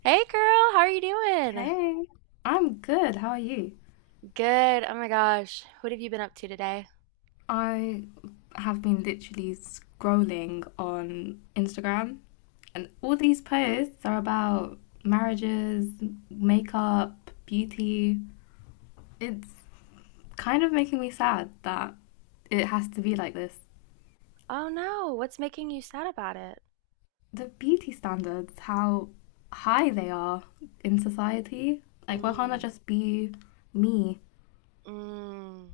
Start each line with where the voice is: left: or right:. right: Hey girl, how are you doing?
left: Hey, I'm good. How are you?
right: Good. Oh my gosh. What have you been up to today?
left: I have been literally scrolling on Instagram, and all these posts are about marriages, makeup, beauty. It's kind of making me sad that it has to be like this.
right: Oh no, what's making you sad about it?
left: The beauty standards, how high they are in society. Like, why can't I
right: Mm,
left: just be me?
right: mm.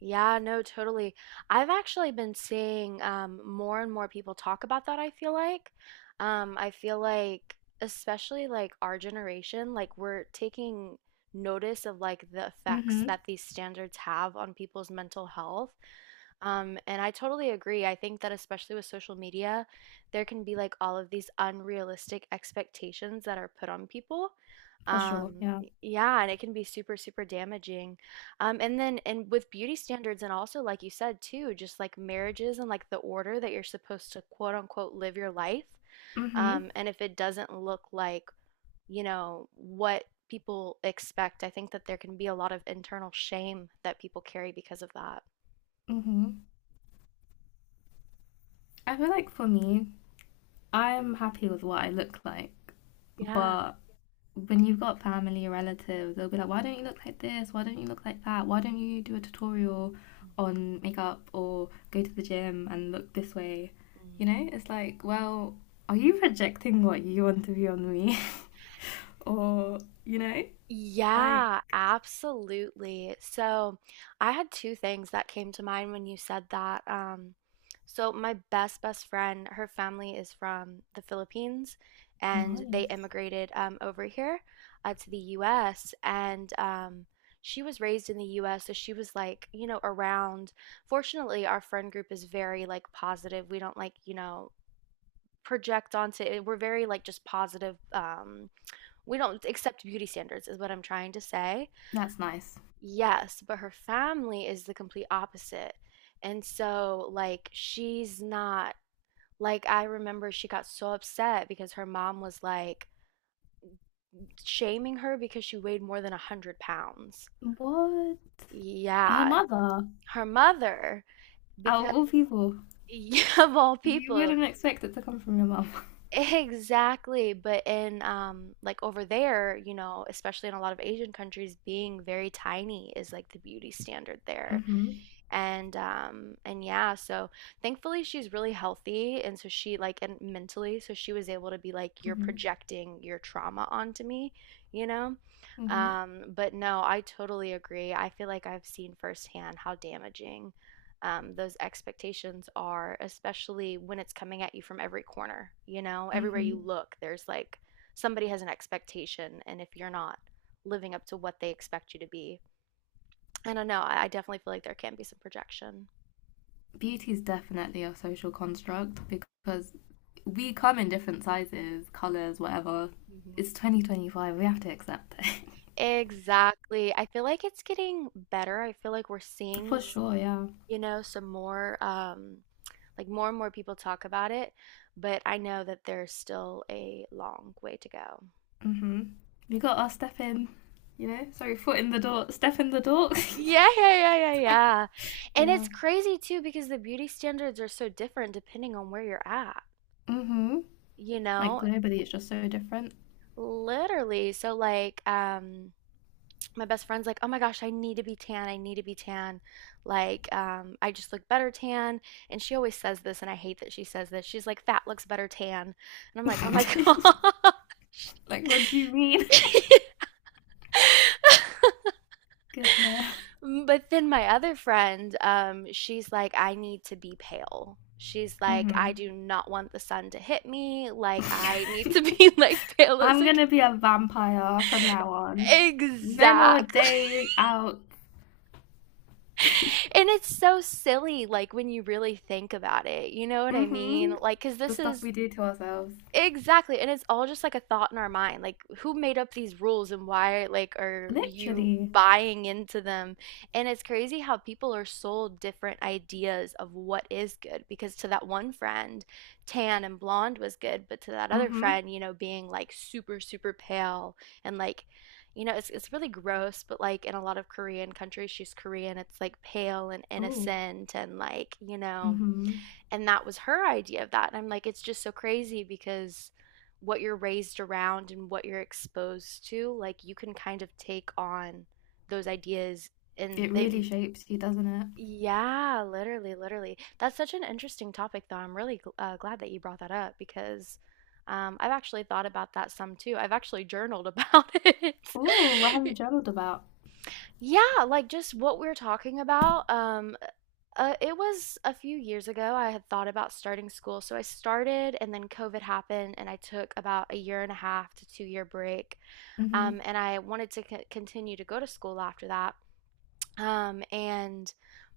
right: Yeah, no, totally. I've actually been seeing more and more people talk about that, I feel like. I feel like, especially like our generation, like we're taking notice of like the effects
left: Mm-hmm.
right: that these standards have on people's mental health. And I totally agree. I think that especially with social media, there can be like all of these unrealistic expectations that are put on people.
left: For sure, yeah.
right: Yeah, and it can be super, super damaging. And then and with beauty standards and also like you said too, just like marriages and like the order that you're supposed to quote unquote live your life.
left: Mm-hmm.
right: And if it doesn't look like, you know, what people expect, I think that there can be a lot of internal shame that people carry because of that.
left: Mm-hmm. I feel like for me, I'm happy with what I look like,
right: Yeah.
left: but when you've got family or relatives, they'll be like, why don't you look like this? Why don't you look like that? Why don't you do a tutorial on makeup or go to the gym and look this way? You
right: Mhm.
left: know, it's like, well, are you projecting what you want to be on me? Or, you know, like,
right: Yeah, absolutely. So I had two things that came to mind when you said that. So my best friend, her family is from the Philippines, and they
left: nice.
right: immigrated over here to the U.S. And she was raised in the U.S., so she was like, you know, around. Fortunately, our friend group is very like positive. We don't like, you know, project onto it. We're very like just positive. We don't accept beauty standards, is what I'm trying to say.
left: That's nice.
right: Yes, but her family is the complete opposite. And so, like, she's not, like, I remember she got so upset because her mom was like shaming her because she weighed more than 100 pounds.
left: What? Her
right: Yeah,
left: mother,
right: her mother,
left: out
right: because
left: of all people,
right: of all
left: you
right: people,
left: wouldn't expect it to come from your mum.
right: exactly. But in, like, over there, you know, especially in a lot of Asian countries, being very tiny is like the beauty standard there.
left: Hmm.
right: And yeah, so thankfully she's really healthy and so she like and mentally so she was able to be like you're
left: Hmm.
right: projecting your trauma onto me, you know?
left: Hmm.
right: But no, I totally agree. I feel like I've seen firsthand how damaging those expectations are, especially when it's coming at you from every corner. You know, everywhere you
left: Hmm.
right: look, there's like somebody has an expectation, and if you're not living up to what they expect you to be, I don't know. I definitely feel like there can be some projection.
left: Beauty is definitely a social construct because we come in different sizes, colors, whatever.
right: Mhm.
left: It's 2025. We have to accept it.
right: Exactly. I feel like it's getting better. I feel like we're seeing,
left: For
right: s-
left: sure, yeah.
right: you know, some more, like more and more people talk about it, but I know that there's still a long way to go.
left: Hmm. We got our step in, you know? Sorry, foot in the door, step in the door.
right: Yeah, yeah, yeah, yeah, yeah. And it's
left: Yeah.
right: crazy too because the beauty standards are so different depending on where you're at,
left: Hmm.
right: you
left: Like
right: know,
left: globally, it's just so different.
right: literally. So like, my best friend's like, "Oh my gosh, I need to be tan. I need to be tan. Like, I just look better tan." And she always says this, and I hate that she says this. She's like, "Fat looks better tan," and I'm like, "Oh my gosh."
left: Like, what do you mean? Goodness.
right: But then my other friend, she's like, I need to be pale. She's like, I
left: Hmm.
right: do not want the sun to hit me. Like, I need to be like pale as
left: I'm
right: like
left: gonna be a vampire from now on. No more
right: exactly.
left: day out.
right: And it's so silly, like, when you really think about it, you know what I mean?
left: Mm-hmm.
right: Like, cause
left: The
right: this
left: stuff
right: is
left: we do to ourselves.
right: exactly, and it's all just like a thought in our mind. Like, who made up these rules and why, like, are you
left: Literally.
right: buying into them? And it's crazy how people are sold different ideas of what is good because to that one friend, tan and blonde was good, but to that other
left: Mm-hmm.
right: friend, you know, being like super, super pale and like, you know, it's really gross, but like in a lot of Korean countries, she's Korean, it's like pale and
left: Oh.
right: innocent and like, you know,
left: Mm-hmm.
right: and that was her idea of that. And I'm like, it's just so crazy because what you're raised around and what you're exposed to, like you can kind of take on those ideas and
left: It really
right: they,
left: shapes you, doesn't it?
right: yeah, literally, literally. That's such an interesting topic, though. I'm really glad that you brought that up because I've actually thought about that some too. I've actually journaled about
left: Ooh, what have you
right: it.
left: journaled about?
right: Yeah, like just what we're talking about. It was a few years ago. I had thought about starting school. So I started, and then COVID happened, and I took about a year and a half to two year break.
left: Mm-hmm.
right: And I wanted to continue to go to school after that. And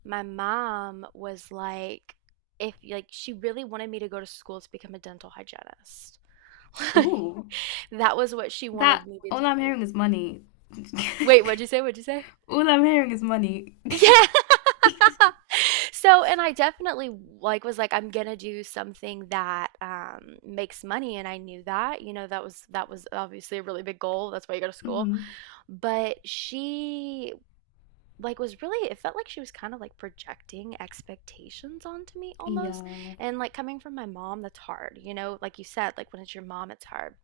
right: my mom was like, if like she really wanted me to go to school to become a dental hygienist.
left: Ooh.
right: That was what she wanted
left: That
right: me to
left: All I'm
right: do.
left: hearing is money.
right: Wait, what'd you say? What'd you say?
left: All I'm hearing is money.
right: Yeah. So, and I definitely like was like, I'm gonna do something that makes money, and I knew that, you know, that was obviously a really big goal. That's why you go to school.
left: Mm-hmm.
right: But she like was really, it felt like she was kind of like projecting expectations onto me almost.
left: Yeah.
right: And like coming from my mom, that's hard, you know, like you said, like when it's your mom, it's hard.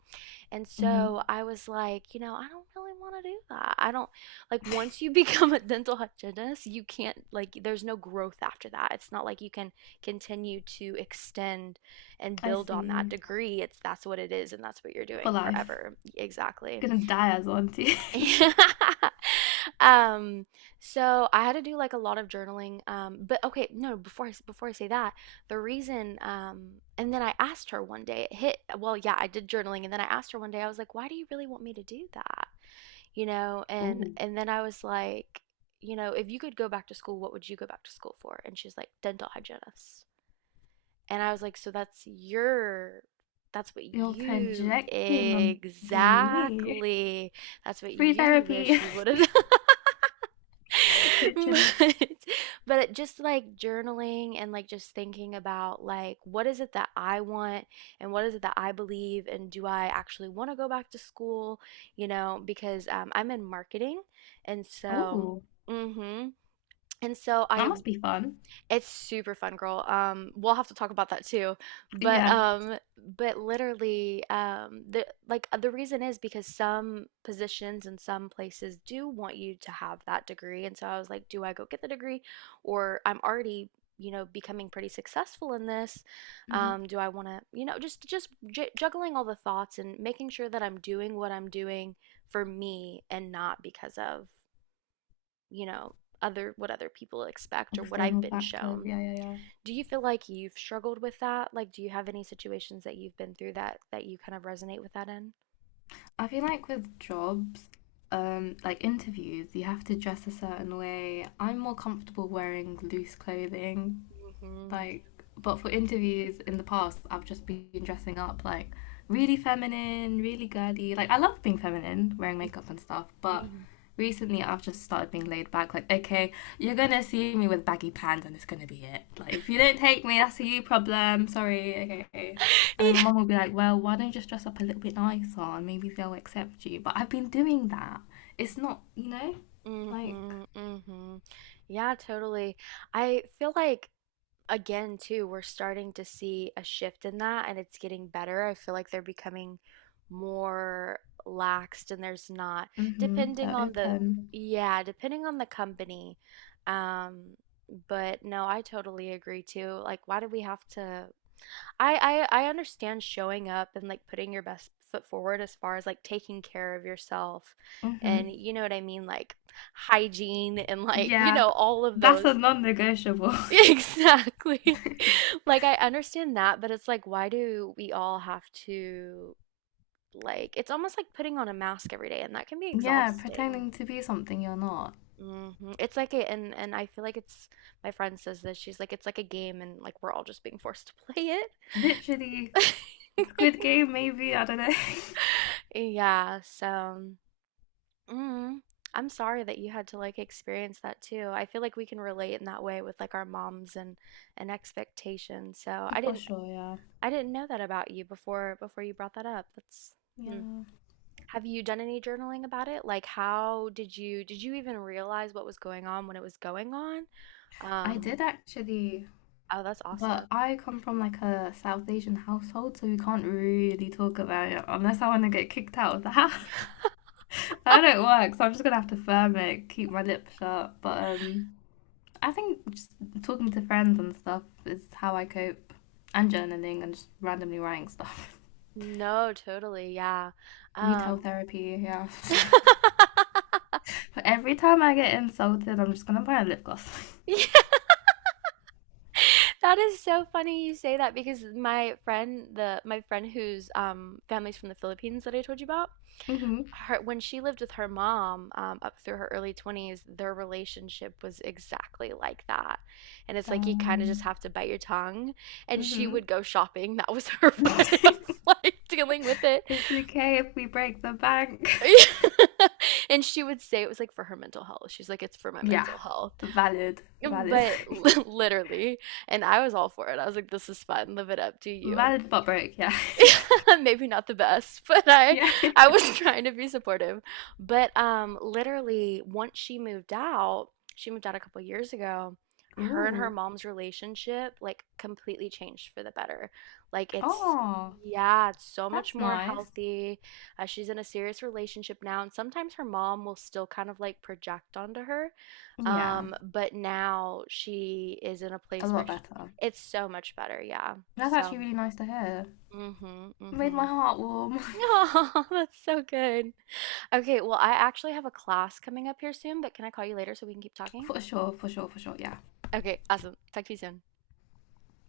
right: And
left: Mm-hmm.
right: so I was like, you know, I don't really want to do that. I don't like once you become a dental hygienist, you can't like there's no growth after that. It's not like you can continue to extend and
left: I
right: build on that
left: see.
right: degree. It's that's what it is and that's what you're
left: For
right: doing
left: life.
right: forever. Exactly.
left: You're gonna die as auntie.
right: Um, so I had to do like a lot of journaling. But okay, no, before I say that, the reason, and then I asked her one day, it hit, well, yeah, I did journaling, and then I asked her one day, I was like, why do you really want me to do that? You know, and
left: Ooh.
right: and then I was like, you know, if you could go back to school, what would you go back to school for? And she's like, dental hygienist. And I was like, so that's your, that's what
left: You're
right: you
left: projecting onto me.
right: exactly, that's what
left: Free
right: you wish
left: therapy,
right: you would have done.
left: literally.
right: But, but just like journaling and like just thinking about like what is it that I want and what is it that I believe and do I actually want to go back to school, you know, because I'm in marketing and so,
left: Oh,
right: mm-hmm. And so
left: that
right: I
left: must be fun.
right: it's super fun, girl. We'll have to talk about that too. But
left: Yeah.
right: um, but literally, the like the reason is because some positions and some places do want you to have that degree. And so I was like, do I go get the degree, or I'm already, you know, becoming pretty successful in this?
left: Hmm.
right: Do I want to, you know, just j juggling all the thoughts and making sure that I'm doing what I'm doing for me and not because of, you know, other what other people expect or what I've
left: External
right: been
left: factors,
right: shown.
left: yeah, yeah, yeah.
right: Do you feel like you've struggled with that? Like, do you have any situations that you've been through that you kind of resonate with that in?
left: I feel like with jobs, like interviews, you have to dress a certain way. I'm more comfortable wearing loose clothing.
right: Mm-hmm.
left: Like, but for interviews in the past I've just been dressing up like really feminine, really girly. Like I love being feminine, wearing makeup and stuff, but
right: Mm-hmm.
left: recently I've just started being laid back. Like, okay, you're gonna see me with baggy pants and it's gonna be it. Like if you don't take me, that's a you problem. Sorry, okay. And then my
right: Yeah.
left: mum will be like, well, why don't you just dress up a little bit nicer and maybe they'll accept you. But I've been doing that. It's not, like,
right: Mm-hmm. Mm-hmm. Yeah, totally. I feel like again too, we're starting to see a shift in that and it's getting better. I feel like they're becoming more laxed and there's not
left: mm-hmm,
right: depending
left: they're
right: on the
left: open.
right: yeah, depending on the company. Um, but no, I totally agree too. Like, why do we have to I understand showing up and like putting your best foot forward as far as like taking care of yourself and
left: Mm-hmm.
right: you know what I mean, like hygiene and like, you
left: Yeah,
right: know, all of
left: that's
right: those
left: a
right: things.
left: non negotiable.
right: Exactly. Like I understand that, but it's like why do we all have to like it's almost like putting on a mask every day and that can be
left: Yeah,
right: exhausting.
left: pretending to be something you're not.
right: Hmm. It's like a, and I feel like it's my friend says this. She's like it's like a game and like we're all just being forced to play
left: Literally,
right: it.
left: Squid Game, maybe, I don't know.
right: Yeah, so mm, I'm sorry that you had to like experience that too. I feel like we can relate in that way with like our moms and expectations. So
left: For sure, yeah.
right: I didn't know that about you before you brought that up. That's hmm.
left: Yeah.
right: Have you done any journaling about it? Like how did you even realize what was going on when it was going on?
left: I
right: Um,
left: did actually,
right: oh, that's awesome.
left: but I come from like a South Asian household, so we can't really talk about it unless I want to get kicked out of the house. That don't work, so I'm just gonna have to firm it, keep my lip shut. But I think just talking to friends and stuff is how I cope, and journaling and just randomly writing stuff.
right: No, totally. Yeah.
left: Retail
right: Um
left: therapy, yeah. But every time I get insulted, I'm just gonna buy a lip gloss.
right: That is so funny you say that because my friend, the my friend whose family's from the Philippines that I told you about,
left: Mm-hmm.
right: her when she lived with her mom up through her early 20s, their relationship was exactly like that. And it's like you kind of just
left: Um,
right: have to bite your tongue. And she
left: mm-hmm.
right: would go shopping. That was her way of like dealing with it.
left: It's okay if we break the bank.
right: And she would say it was like for her mental health. She's like, it's for my
left: Yeah,
right: mental health.
left: valid, valid,
right: But literally, and I was all for it. I was like, this is fun. Live it up. Do you.
left: valid but break. Yeah,
right: maybe not the best, but
left: yeah.
right: I was trying to be supportive. But literally once she moved out a couple years ago, her and her
left: Ooh,
right: mom's relationship like completely changed for the better. Like it's
left: oh,
right: yeah, it's so much
left: that's
right: more
left: nice.
right: healthy. She's in a serious relationship now, and sometimes her mom will still kind of like project onto her.
left: Yeah,
right: But now she is in a
left: a
right: place where
left: lot
right: sh
left: better.
right: it's so much better, yeah.
left: That's
right: So,
left: actually really nice to hear.
right: mm-hmm,
left: Made my
right: mm-hmm.
left: heart warm.
right: Oh, that's so good. Okay, well, I actually have a class coming up here soon, but can I call you later so we can keep talking?
left: For sure, for sure, for sure. Yeah.
right: Okay, awesome. Talk to you soon.